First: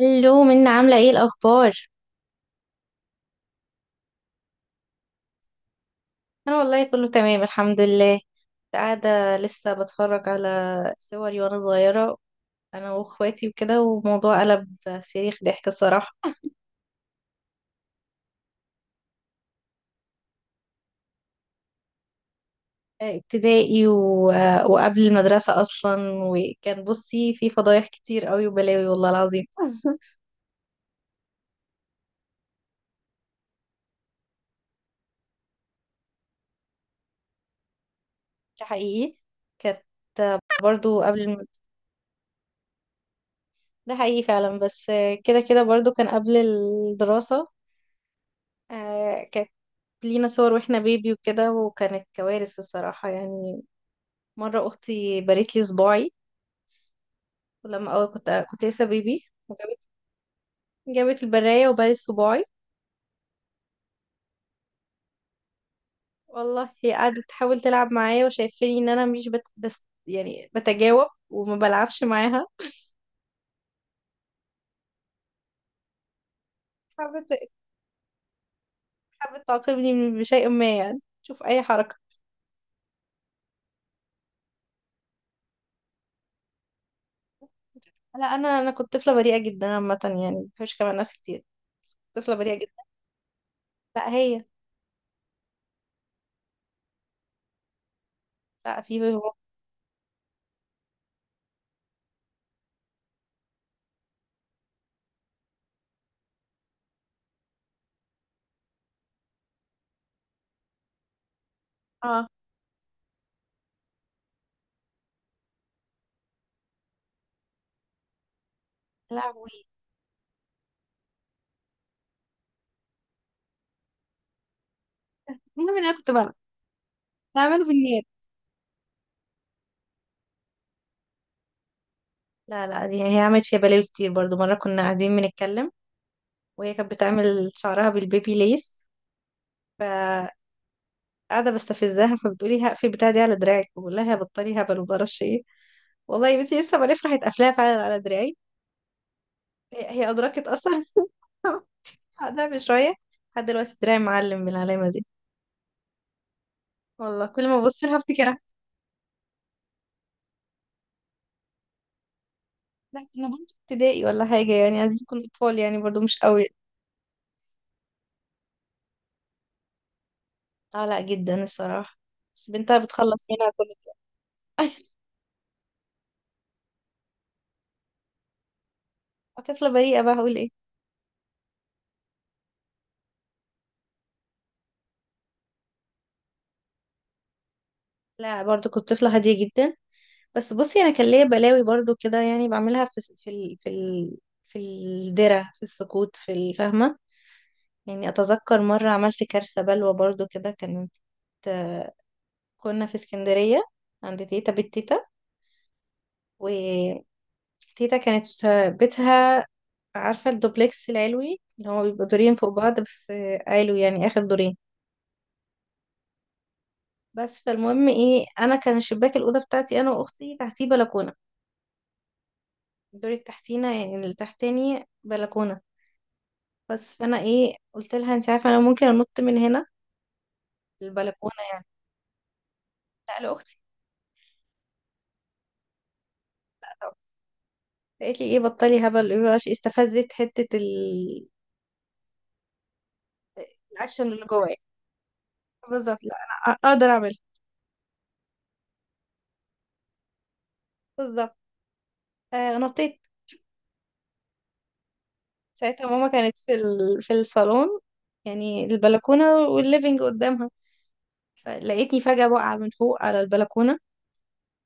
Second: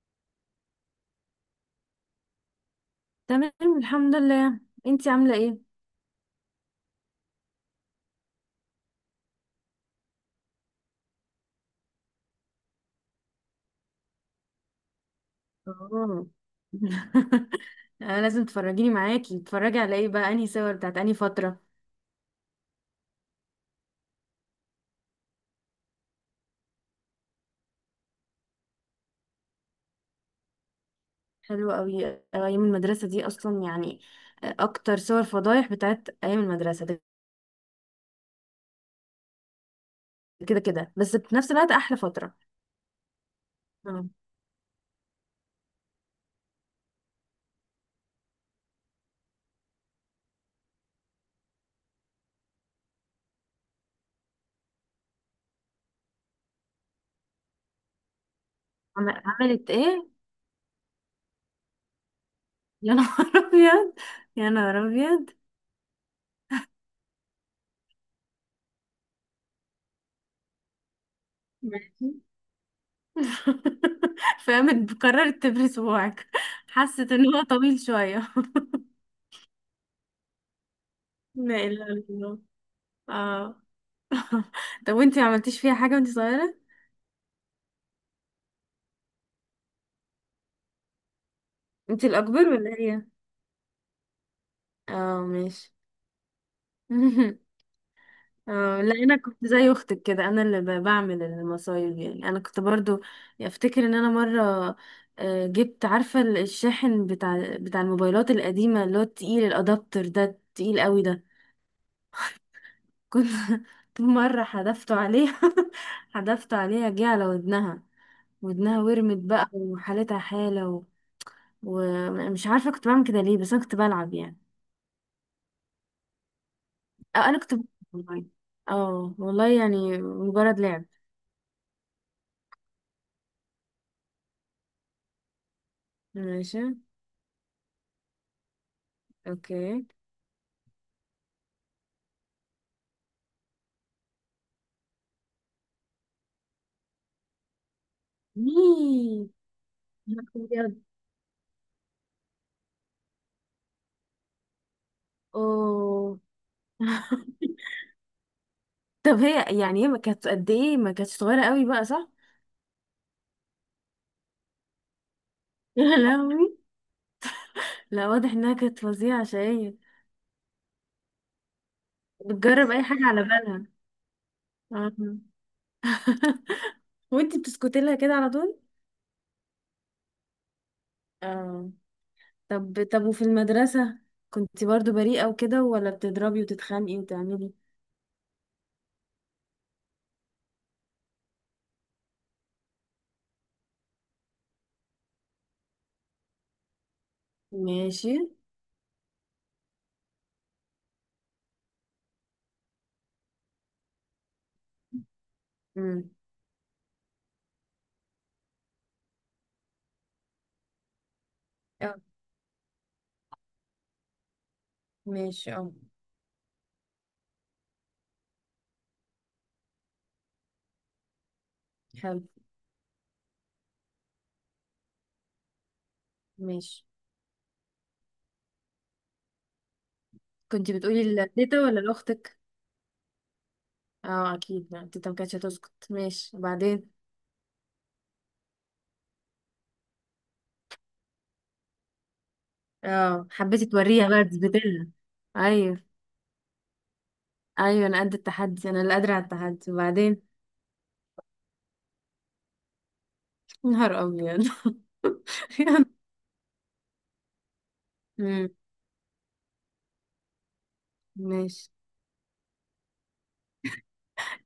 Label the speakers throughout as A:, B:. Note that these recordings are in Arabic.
A: الو منى، عاملة ايه الأخبار؟
B: تمام. الحمد لله. انتي عاملة ايه؟
A: أنا والله كله تمام الحمد لله. كنت قاعدة لسه بتفرج على صوري وأنا صغيرة، أنا وأخواتي وكده، وموضوع قلب صريخ ضحك الصراحة.
B: اه. انا لازم تفرجيني معاكي، تتفرجي على ايه بقى، انهي صور بتاعت انهي فترة؟
A: ابتدائي وقبل المدرسة أصلا، وكان بصي في فضايح كتير قوي وبلاوي والله العظيم.
B: حلوة قوي اه، ايام المدرسة دي اصلا يعني. اه، اكتر صور فضايح بتاعت ايام المدرسة ده.
A: ده حقيقي، كانت
B: كده
A: برضو
B: كده،
A: قبل
B: بس في نفس الوقت احلى فترة.
A: ده حقيقي
B: اه.
A: فعلا. بس كده كده برضو كان قبل الدراسة. لينا صور واحنا بيبي وكده، وكانت كوارث الصراحة يعني. مرة أختي بريت لي صباعي. ولما أول كنت لسه بيبي وجابت
B: عملت ايه؟
A: جابت البراية وبرت صباعي.
B: يا نهار ابيض. يا نهار ابيض.
A: والله هي قعدت تحاول تلعب معايا، وشايفاني إن أنا مش بس يعني بتجاوب وما بلعبش
B: ماشي.
A: معاها.
B: فقامت قررت تبري صباعك. حست
A: حابة
B: ان هو طويل شوية.
A: حابة تعاقبني بشيء ما، يعني شوف أي
B: لا
A: حركة.
B: اله الا الله. اه. طب وانتي ما عملتيش فيها حاجة وانتي صغيرة؟
A: لا، أنا كنت طفلة بريئة جدا عامة، يعني ما بحبش كمان ناس كتير.
B: انتي
A: طفلة بريئة
B: الأكبر
A: جدا.
B: ولا هي؟
A: لا هي.
B: اه، ماشي.
A: لا في.
B: اه لا، انا كنت زي اختك كده، انا اللي بعمل المصايب يعني، انا كنت برضو افتكر ان انا مرة جبت، عارفة الشاحن بتاع الموبايلات القديمة اللي هو التقيل الادابتر ده، التقيل قوي ده.
A: اه.
B: كنت كنت مرة حدفته عليها. حدفته عليها، جه على ودنها. ودنها
A: لا
B: ورمت
A: وي.
B: بقى وحالتها حالة و... ومش عارفة كنت بعمل كده ليه، بس انا كنت بلعب يعني.
A: المهم إن أنا كنت بلعب،
B: أو أنا
A: بعمله
B: كنت بلعب.
A: بالنيابة.
B: والله. اه والله، يعني مجرد لعب.
A: لا لا، دي هي عملت فيها بلاوي كتير برضو. مرة كنا قاعدين بنتكلم وهي
B: ماشي.
A: كانت بتعمل شعرها بالبيبي ليس،
B: اوكي.
A: فقاعدة بستفزها، فبتقولي هقفل بتاع دي على دراعك. بقول لها يا بطلي هبل ومعرفش ايه. والله يا بنتي لسه بلف راحت قافلاها فعلا على دراعي.
B: مي.
A: هي
B: يا
A: أدركت
B: نهار
A: أصلا
B: أبيض.
A: بعدها بشوية. لحد دلوقتي دراعي معلم بالعلامة دي،
B: اوه.
A: والله كل ما ببص لها افتكرها.
B: طب هي يعني هي ما كانت قد ايه، ما كانتش صغيرة قوي بقى، صح؟
A: لا، كنا بنت ابتدائي ولا حاجة يعني، عايزين نكون أطفال يعني برضو
B: يا
A: مش قوي.
B: لهوي. لا، واضح انها كانت فظيعة شقية.
A: اه لا جدا الصراحة، بس بنتها
B: بتجرب اي
A: بتخلص
B: حاجة على
A: منها كل
B: بالها. آه. وانتي بتسكتي لها كده على طول؟
A: طفلة بريئة بقى، هقول ايه.
B: اه. طب طب، وفي المدرسة كنتي برضو بريئة وكده، ولا بتضربي وتتخانقي وتعملي؟
A: لا برضو كنت طفلة هادية جدا. بس بصي، انا كان ليا بلاوي برضو كده، يعني بعملها في في في في الدرة، في السكوت، في الفهمة. يعني
B: ماشي.
A: اتذكر مرة عملت كارثة بلوى برضو كده. كانت كنا في اسكندرية عند تيتا، بيت تيتا.
B: امم.
A: وتيتا كانت بيتها، عارفة الدوبلكس العلوي اللي هو بيبقى
B: اه،
A: دورين فوق بعض بس، علوي يعني آخر دورين.
B: ماشي. اه.
A: بس فالمهم ايه، انا كان الشباك الأوضة بتاعتي انا واختي تحتيه بلكونة،
B: حلو.
A: الدور التحتينا يعني اللي تحتاني بلكونة. بس
B: ماشي.
A: فأنا إيه قلت لها أنت عارفة أنا ممكن أنط من هنا،
B: كنت
A: البلكونة
B: بتقولي
A: يعني.
B: لتيتا ولا لأختك؟
A: لا لأختي.
B: اه اكيد، ما تيتا ما كانتش هتسكت. ماشي وبعدين؟
A: قالت لي إيه بطلي هبل. إيه بقى، استفزت حتة
B: اه، حبيتي
A: الأكشن اللي
B: توريها بقى،
A: جوايا.
B: تثبتلها؟
A: بالظبط،
B: ايوه.
A: لا أنا أقدر أعملها.
B: ايوه، انا قد التحدي، انا اللي قادرة على التحدي. وبعدين؟
A: بالظبط، آه نطيت.
B: يا نهار ابيض.
A: ساعتها ماما كانت في في الصالون، يعني
B: امم،
A: البلكونة والليفينج قدامها.
B: ماشي.
A: فلقيتني فجأة واقعة من فوق على البلكونة.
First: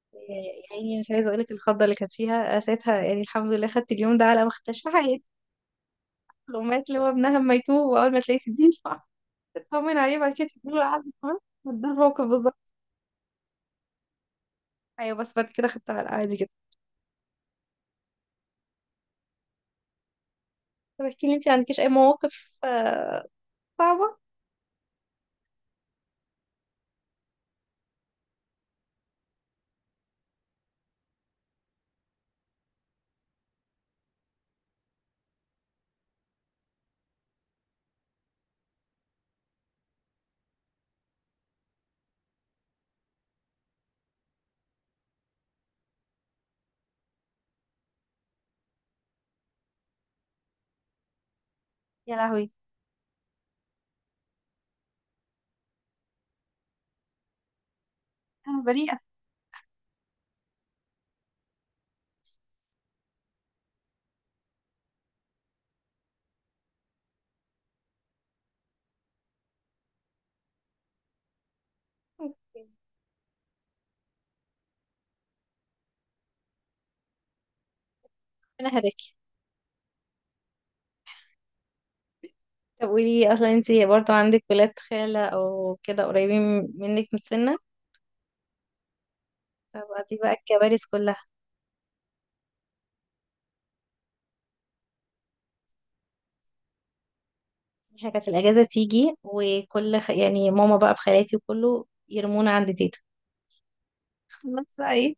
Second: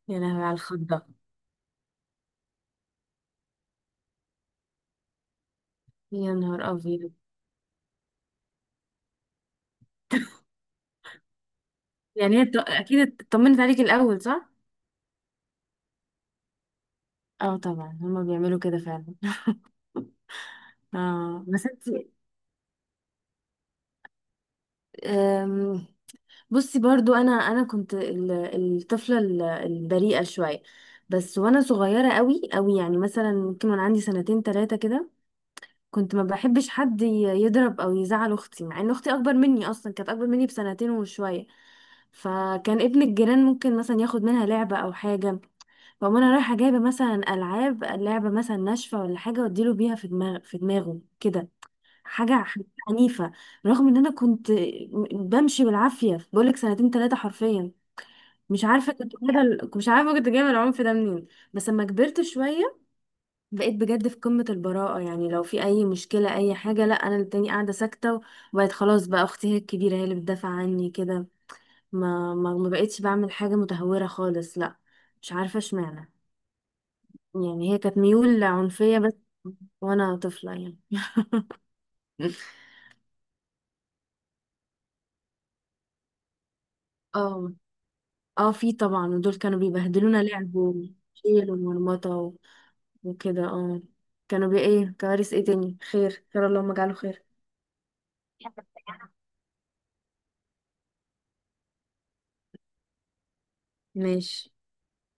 B: يا لهوي على
A: يا عيني،
B: الخضة.
A: مش عايزة أقولك الخضة اللي كانت فيها آه، ساعتها، يعني الحمد لله خدت اليوم ده على ما خدتهاش في حياتي.
B: يا نهار
A: الأمهات اللي هو
B: ابيض.
A: ابنها اما يتوب وأول ما تلاقيه تدين، تطمن عليه بعد كده تديله العقد كمان. ده الموقف
B: يعني هي
A: بالظبط.
B: اكيد اطمنت عليك الاول، صح؟
A: أيوه، بس بعد كده خدتها على عادي جدا.
B: اه طبعا، هما بيعملوا كده فعلا.
A: طب احكي لي،
B: اه
A: انت
B: بس.
A: عندكيش أي مواقف آه، صعبة؟
B: انت، بصي برضو انا كنت الطفله البريئه شويه بس، وانا صغيره قوي قوي يعني، مثلا ممكن وانا عندي سنتين ثلاثه كده كنت ما بحبش حد يضرب او يزعل اختي، مع ان اختي اكبر مني، اصلا كانت اكبر مني بسنتين وشويه. فكان ابن الجيران ممكن مثلا ياخد منها لعبه او حاجه، فأقوم انا رايحه جايبه مثلا العاب، لعبه مثلا ناشفه ولا حاجه، واديله بيها في دماغه كده.
A: يا
B: حاجة
A: لهوي.
B: حاجة عنيفة، رغم ان انا كنت بمشي بالعافية، بقولك سنتين تلاتة حرفيا.
A: أنا
B: مش عارفة
A: بريئة.
B: كنت جايبة ال- مش عارفة كنت جايبة العنف ده منين. بس لما كبرت شوية بقيت بجد في قمة البراءة، يعني لو في أي مشكلة أي حاجة، لا أنا التاني قاعدة ساكتة. وبقيت خلاص بقى، أختي هي الكبيرة، هي اللي بتدافع عني كده، ما بقيتش بعمل حاجة متهورة خالص، لا. مش عارفة اشمعنى، يعني هي كانت ميول
A: أنا
B: عنفية
A: هداكي.
B: بس، وأنا طفلة يعني.
A: طب قولي، أصلا انت برضو عندك ولاد خالة أو كده قريبين منك من
B: اه
A: السنة؟
B: اه، في طبعا، ودول كانوا
A: طب دي
B: بيبهدلونا
A: بقى
B: لعب
A: الكوارث كلها.
B: وشيل ومرمطة وكده، اه. كانوا ايه، كوارث ايه تاني، خير خير، اللهم اجعله خير.
A: احنا كانت الأجازة تيجي، وكل يعني ماما بقى بخالاتي وكله يرمونا عند تيتا. بس
B: ماشي.
A: بقى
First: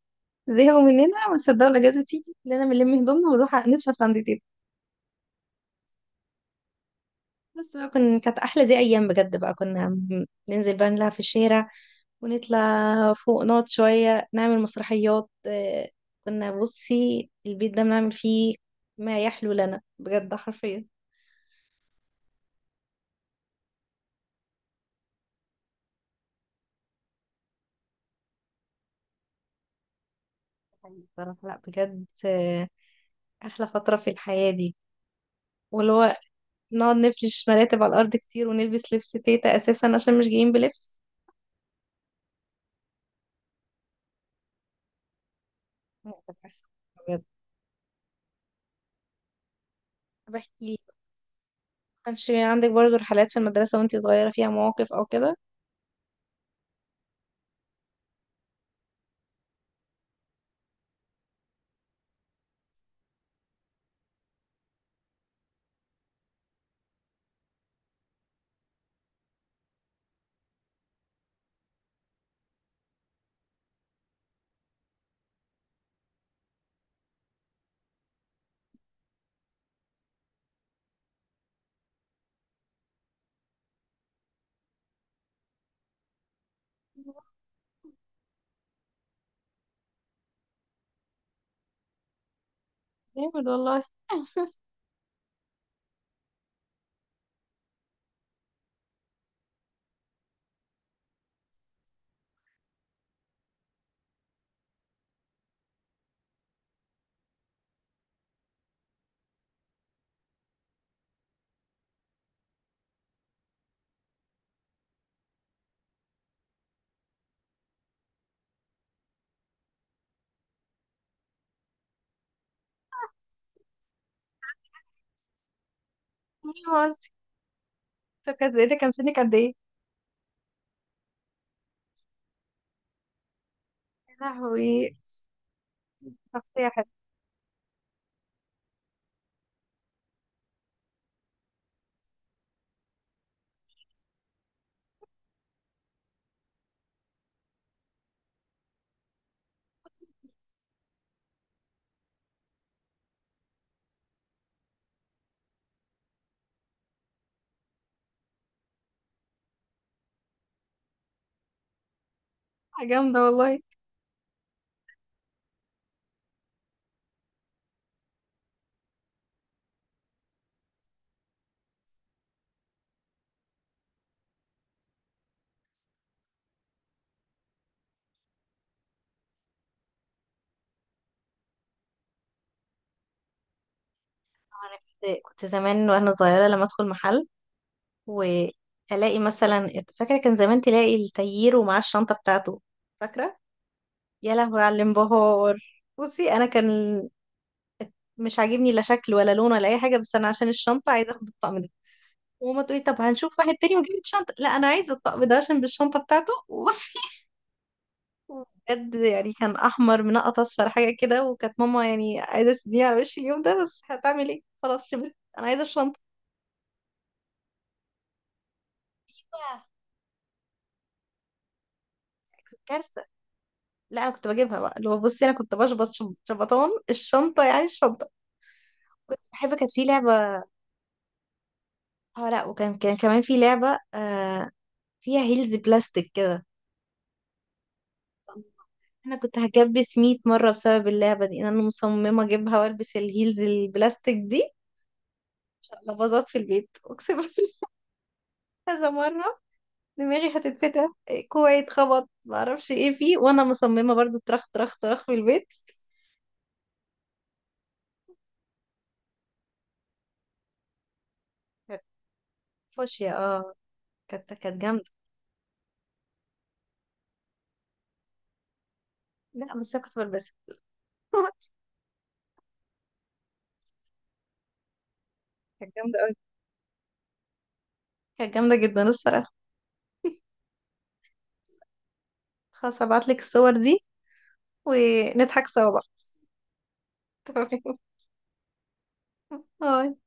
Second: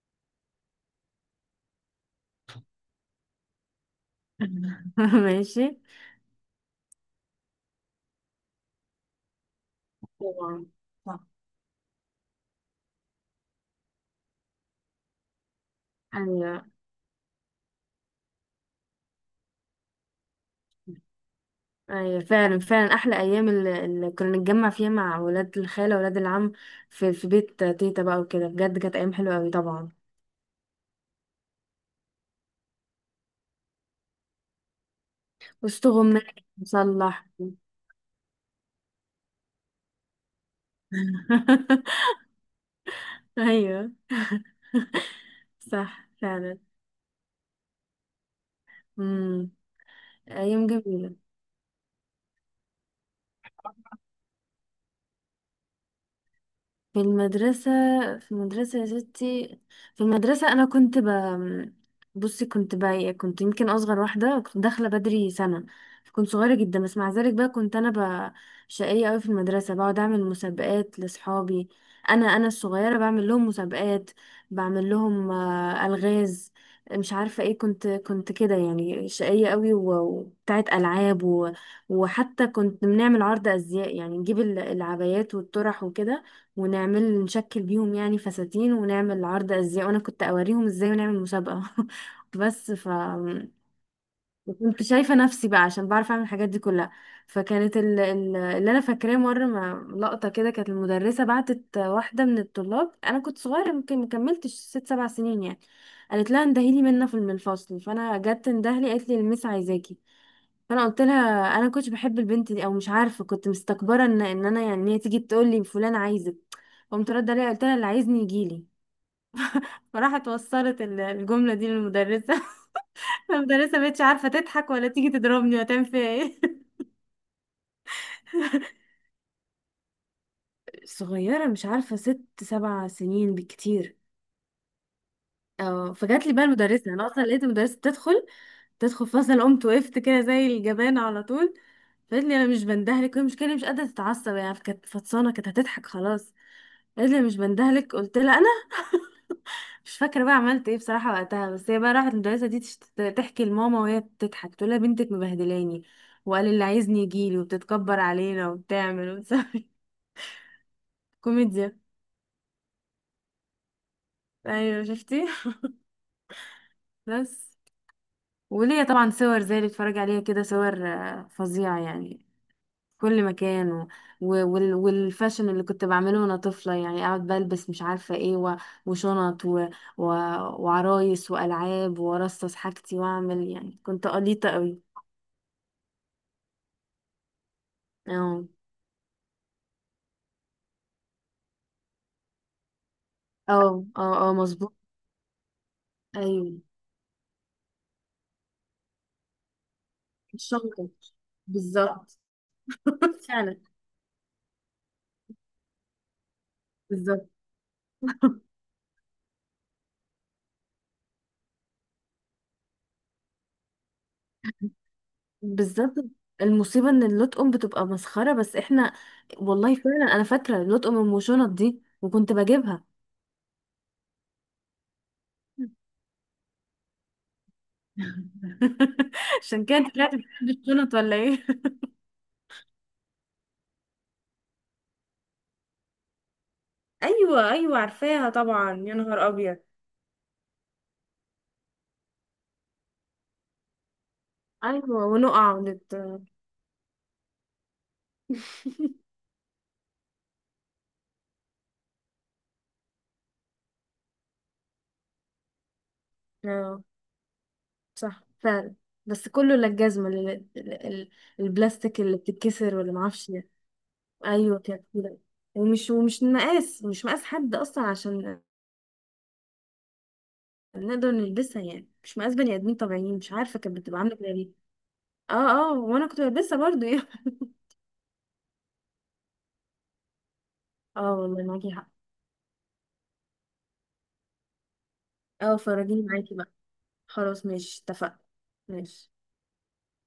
A: زهقوا مننا، ما صدقوا الاجازه تيجي كلنا بنلم هدومنا ونروح نشفط عند تيتا.
B: ماشي.
A: بس بقى كانت احلى دي ايام بجد بقى. كنا
B: طبعا.
A: ننزل بقى نلعب في
B: صح.
A: الشارع، ونطلع فوق نقعد شويه نعمل مسرحيات آه، كنا
B: ايوه
A: بصي البيت ده بنعمل فيه ما يحلو لنا بجد حرفيا.
B: ايوه، فعلا فعلا احلى ايام، اللي كنا نتجمع فيها مع ولاد الخاله ولاد العم في بيت تيتا بقى وكده، بجد كانت ايام حلوه قوي طبعا،
A: حقيقي بصراحه، لا بجد آه، احلى فتره في الحياه دي.
B: وسط
A: واللي هو
B: غماء
A: نقعد
B: مصلح.
A: نفرش مراتب على الارض كتير، ونلبس لبس تيتا اساسا عشان مش جايين بلبس.
B: ايوه. صح
A: لا، كانت أحسن بجد.
B: فعلا. أيام
A: بحكي.
B: جميلة.
A: كانش عندك برضو رحلات في المدرسة وانتي صغيرة فيها مواقف او كده؟
B: في المدرسة، في المدرسة يا ستي، في المدرسة أنا كنت بصي، كنت بقى إيه، كنت يمكن أصغر واحدة، كنت داخلة بدري سنة، كنت صغيرة جدا. بس مع ذلك بقى كنت أنا شقية أوي في المدرسة، بقعد أعمل مسابقات لأصحابي، أنا الصغيرة بعمل لهم مسابقات، بعمل لهم ألغاز، مش عارفة ايه. كنت كده يعني، شقية قوي وبتاعت ألعاب و... وحتى كنت بنعمل عرض أزياء، يعني نجيب العبايات والطرح وكده، ونعمل نشكل بيهم يعني فساتين، ونعمل عرض ازياء وانا كنت اوريهم ازاي، ونعمل مسابقة. بس.
A: جامد والله.
B: كنت شايفة نفسي بقى، عشان بعرف اعمل الحاجات دي كلها. فكانت اللي انا فاكراه مرة، ما لقطة كده، كانت المدرسة بعتت واحدة من الطلاب، انا كنت صغيرة يمكن مكملتش ست سبع سنين يعني، قالت لها اندهيلي منا في الفصل. فانا جت اندهلي، قالت لي: المس عايزاكي. فانا قلت لها، انا كنتش بحب البنت دي، او مش عارفه كنت مستكبره ان انا يعني، إن هي تيجي تقول لي فلان عايزك. قمت رد عليها قلت لها: اللي عايزني يجي لي. فراحت وصلت الجمله دي للمدرسه. المدرسه مبقتش عارفه تضحك ولا تيجي تضربني ولا تعمل فيها ايه.
A: مين؟ قصدي، فكانت ايه، ده كان سنك قد ايه؟
B: صغيره، مش عارفه، ست سبع سنين بالكتير.
A: يا لهوي.
B: اه، فجات لي بقى
A: شخصية
B: المدرسة،
A: حلوة.
B: انا اصلا لقيت المدرسة تدخل فصل، قمت وقفت كده زي الجبانة على طول. فقالت لي: انا مش بندهلك. وهي مش كده، مش قادرة تتعصب يعني، كانت فطسانة، كانت هتضحك خلاص. قالت لي: أنا مش بندهلك. قلت لها انا مش فاكرة بقى عملت ايه بصراحة وقتها. بس هي بقى راحت، المدرسة دي تحكي لماما وهي بتضحك، تقول لها: بنتك مبهدلاني وقال اللي عايزني يجيلي، وبتتكبر علينا وبتعمل وبتسوي. كوميديا.
A: جامدة والله. انا
B: ايوه شفتي. بس وليا طبعا صور زي اللي بتفرج عليها كده، صور فظيعة يعني، في كل مكان و... والفاشن اللي كنت بعمله وانا طفلة، يعني اقعد بلبس مش عارفة ايه و... وشنط و... و... وعرايس والعاب، وارصص حاجتي واعمل، يعني كنت قليطة قوي.
A: كنت زمان وانا صغيرة لما ادخل محل
B: اه
A: والاقي مثلا، فاكرة كان زمان تلاقي التاير ومعاه الشنطة بتاعته، فاكرة؟
B: اه اه اه،
A: يا لهوي
B: مظبوط.
A: على الانبهار. بصي انا
B: ايوه.
A: كان مش عاجبني لا شكل ولا لون ولا اي حاجة، بس انا عشان
B: الشنطة.
A: الشنطة عايزة اخد الطقم ده.
B: بالظبط.
A: وماما تقولي طب هنشوف واحد
B: فعلا.
A: تاني واجيب لك شنطة. لا انا عايزة الطقم ده عشان بالشنطة بتاعته. وبصي
B: بالظبط.
A: بجد، يعني كان احمر منقط اصفر حاجه كده، وكانت ماما يعني عايزه تديني على وشي اليوم ده، بس هتعمل ايه خلاص، شبعت، انا عايزه
B: بالذات.
A: الشنطه.
B: المصيبة ان اللطقم بتبقى مسخرة، بس احنا،
A: آه،
B: والله فعلا، انا فاكرة اللطقم ام شنط دي، وكنت
A: كنت
B: بجيبها.
A: كارثه. لا انا كنت بجيبها بقى، اللي هو بصي انا كنت بشبط شبطان الشنطه، يعني الشنطه. كنت بحب،
B: عشان
A: كانت
B: كده
A: في
B: انت طلعت
A: لعبه.
B: بتحب الشنط، ولا ايه؟
A: اه لا، وكان كان كمان في لعبه آه، فيها هيلز بلاستيك كده.
B: ايوه ايوه عارفاها طبعا. يا
A: انا
B: نهار
A: كنت
B: ابيض.
A: هكبس 100 مره بسبب اللعبه دي، إن انا مصممه اجيبها والبس الهيلز البلاستيك دي.
B: ايوه، ونقع
A: عشان
B: ونت...
A: ابقى باظت في البيت اقسم بالله كذا مره. دماغي هتتفتح إيه، كوعي اتخبط معرفش ايه فيه، وانا مصممه برضو طرخ طرخ طرخ في البيت.
B: اه صح فعلا. بس كله، لا الجزمة ال- ال-
A: كانت
B: البلاستيك اللي بتتكسر ولا
A: فاشيه
B: معرفش ايه.
A: اه، كانت
B: ايوه
A: كانت
B: كده
A: جامده.
B: كده. ومش ومش مقاس مش مقاس حد اصلا عشان
A: لا بس انا كنت بلبسها
B: نقدر نلبسها يعني، مش مقاس بني ادمين طبيعيين، مش عارفه كانت بتبقى عامله كده ليه. اه.
A: كانت
B: اه،
A: جامده
B: وانا
A: قوي.
B: كنت بلبسها برضو يعني.
A: كانت جامده جدا الصراحه.
B: اه والله، معاكي حق.
A: خلاص هبعتلك الصور دي ونضحك
B: اه،
A: سوا بقى.
B: فرجيني معاكي بقى. خلاص
A: تمام.
B: ماشي، اتفقنا. ماشي.
A: باي.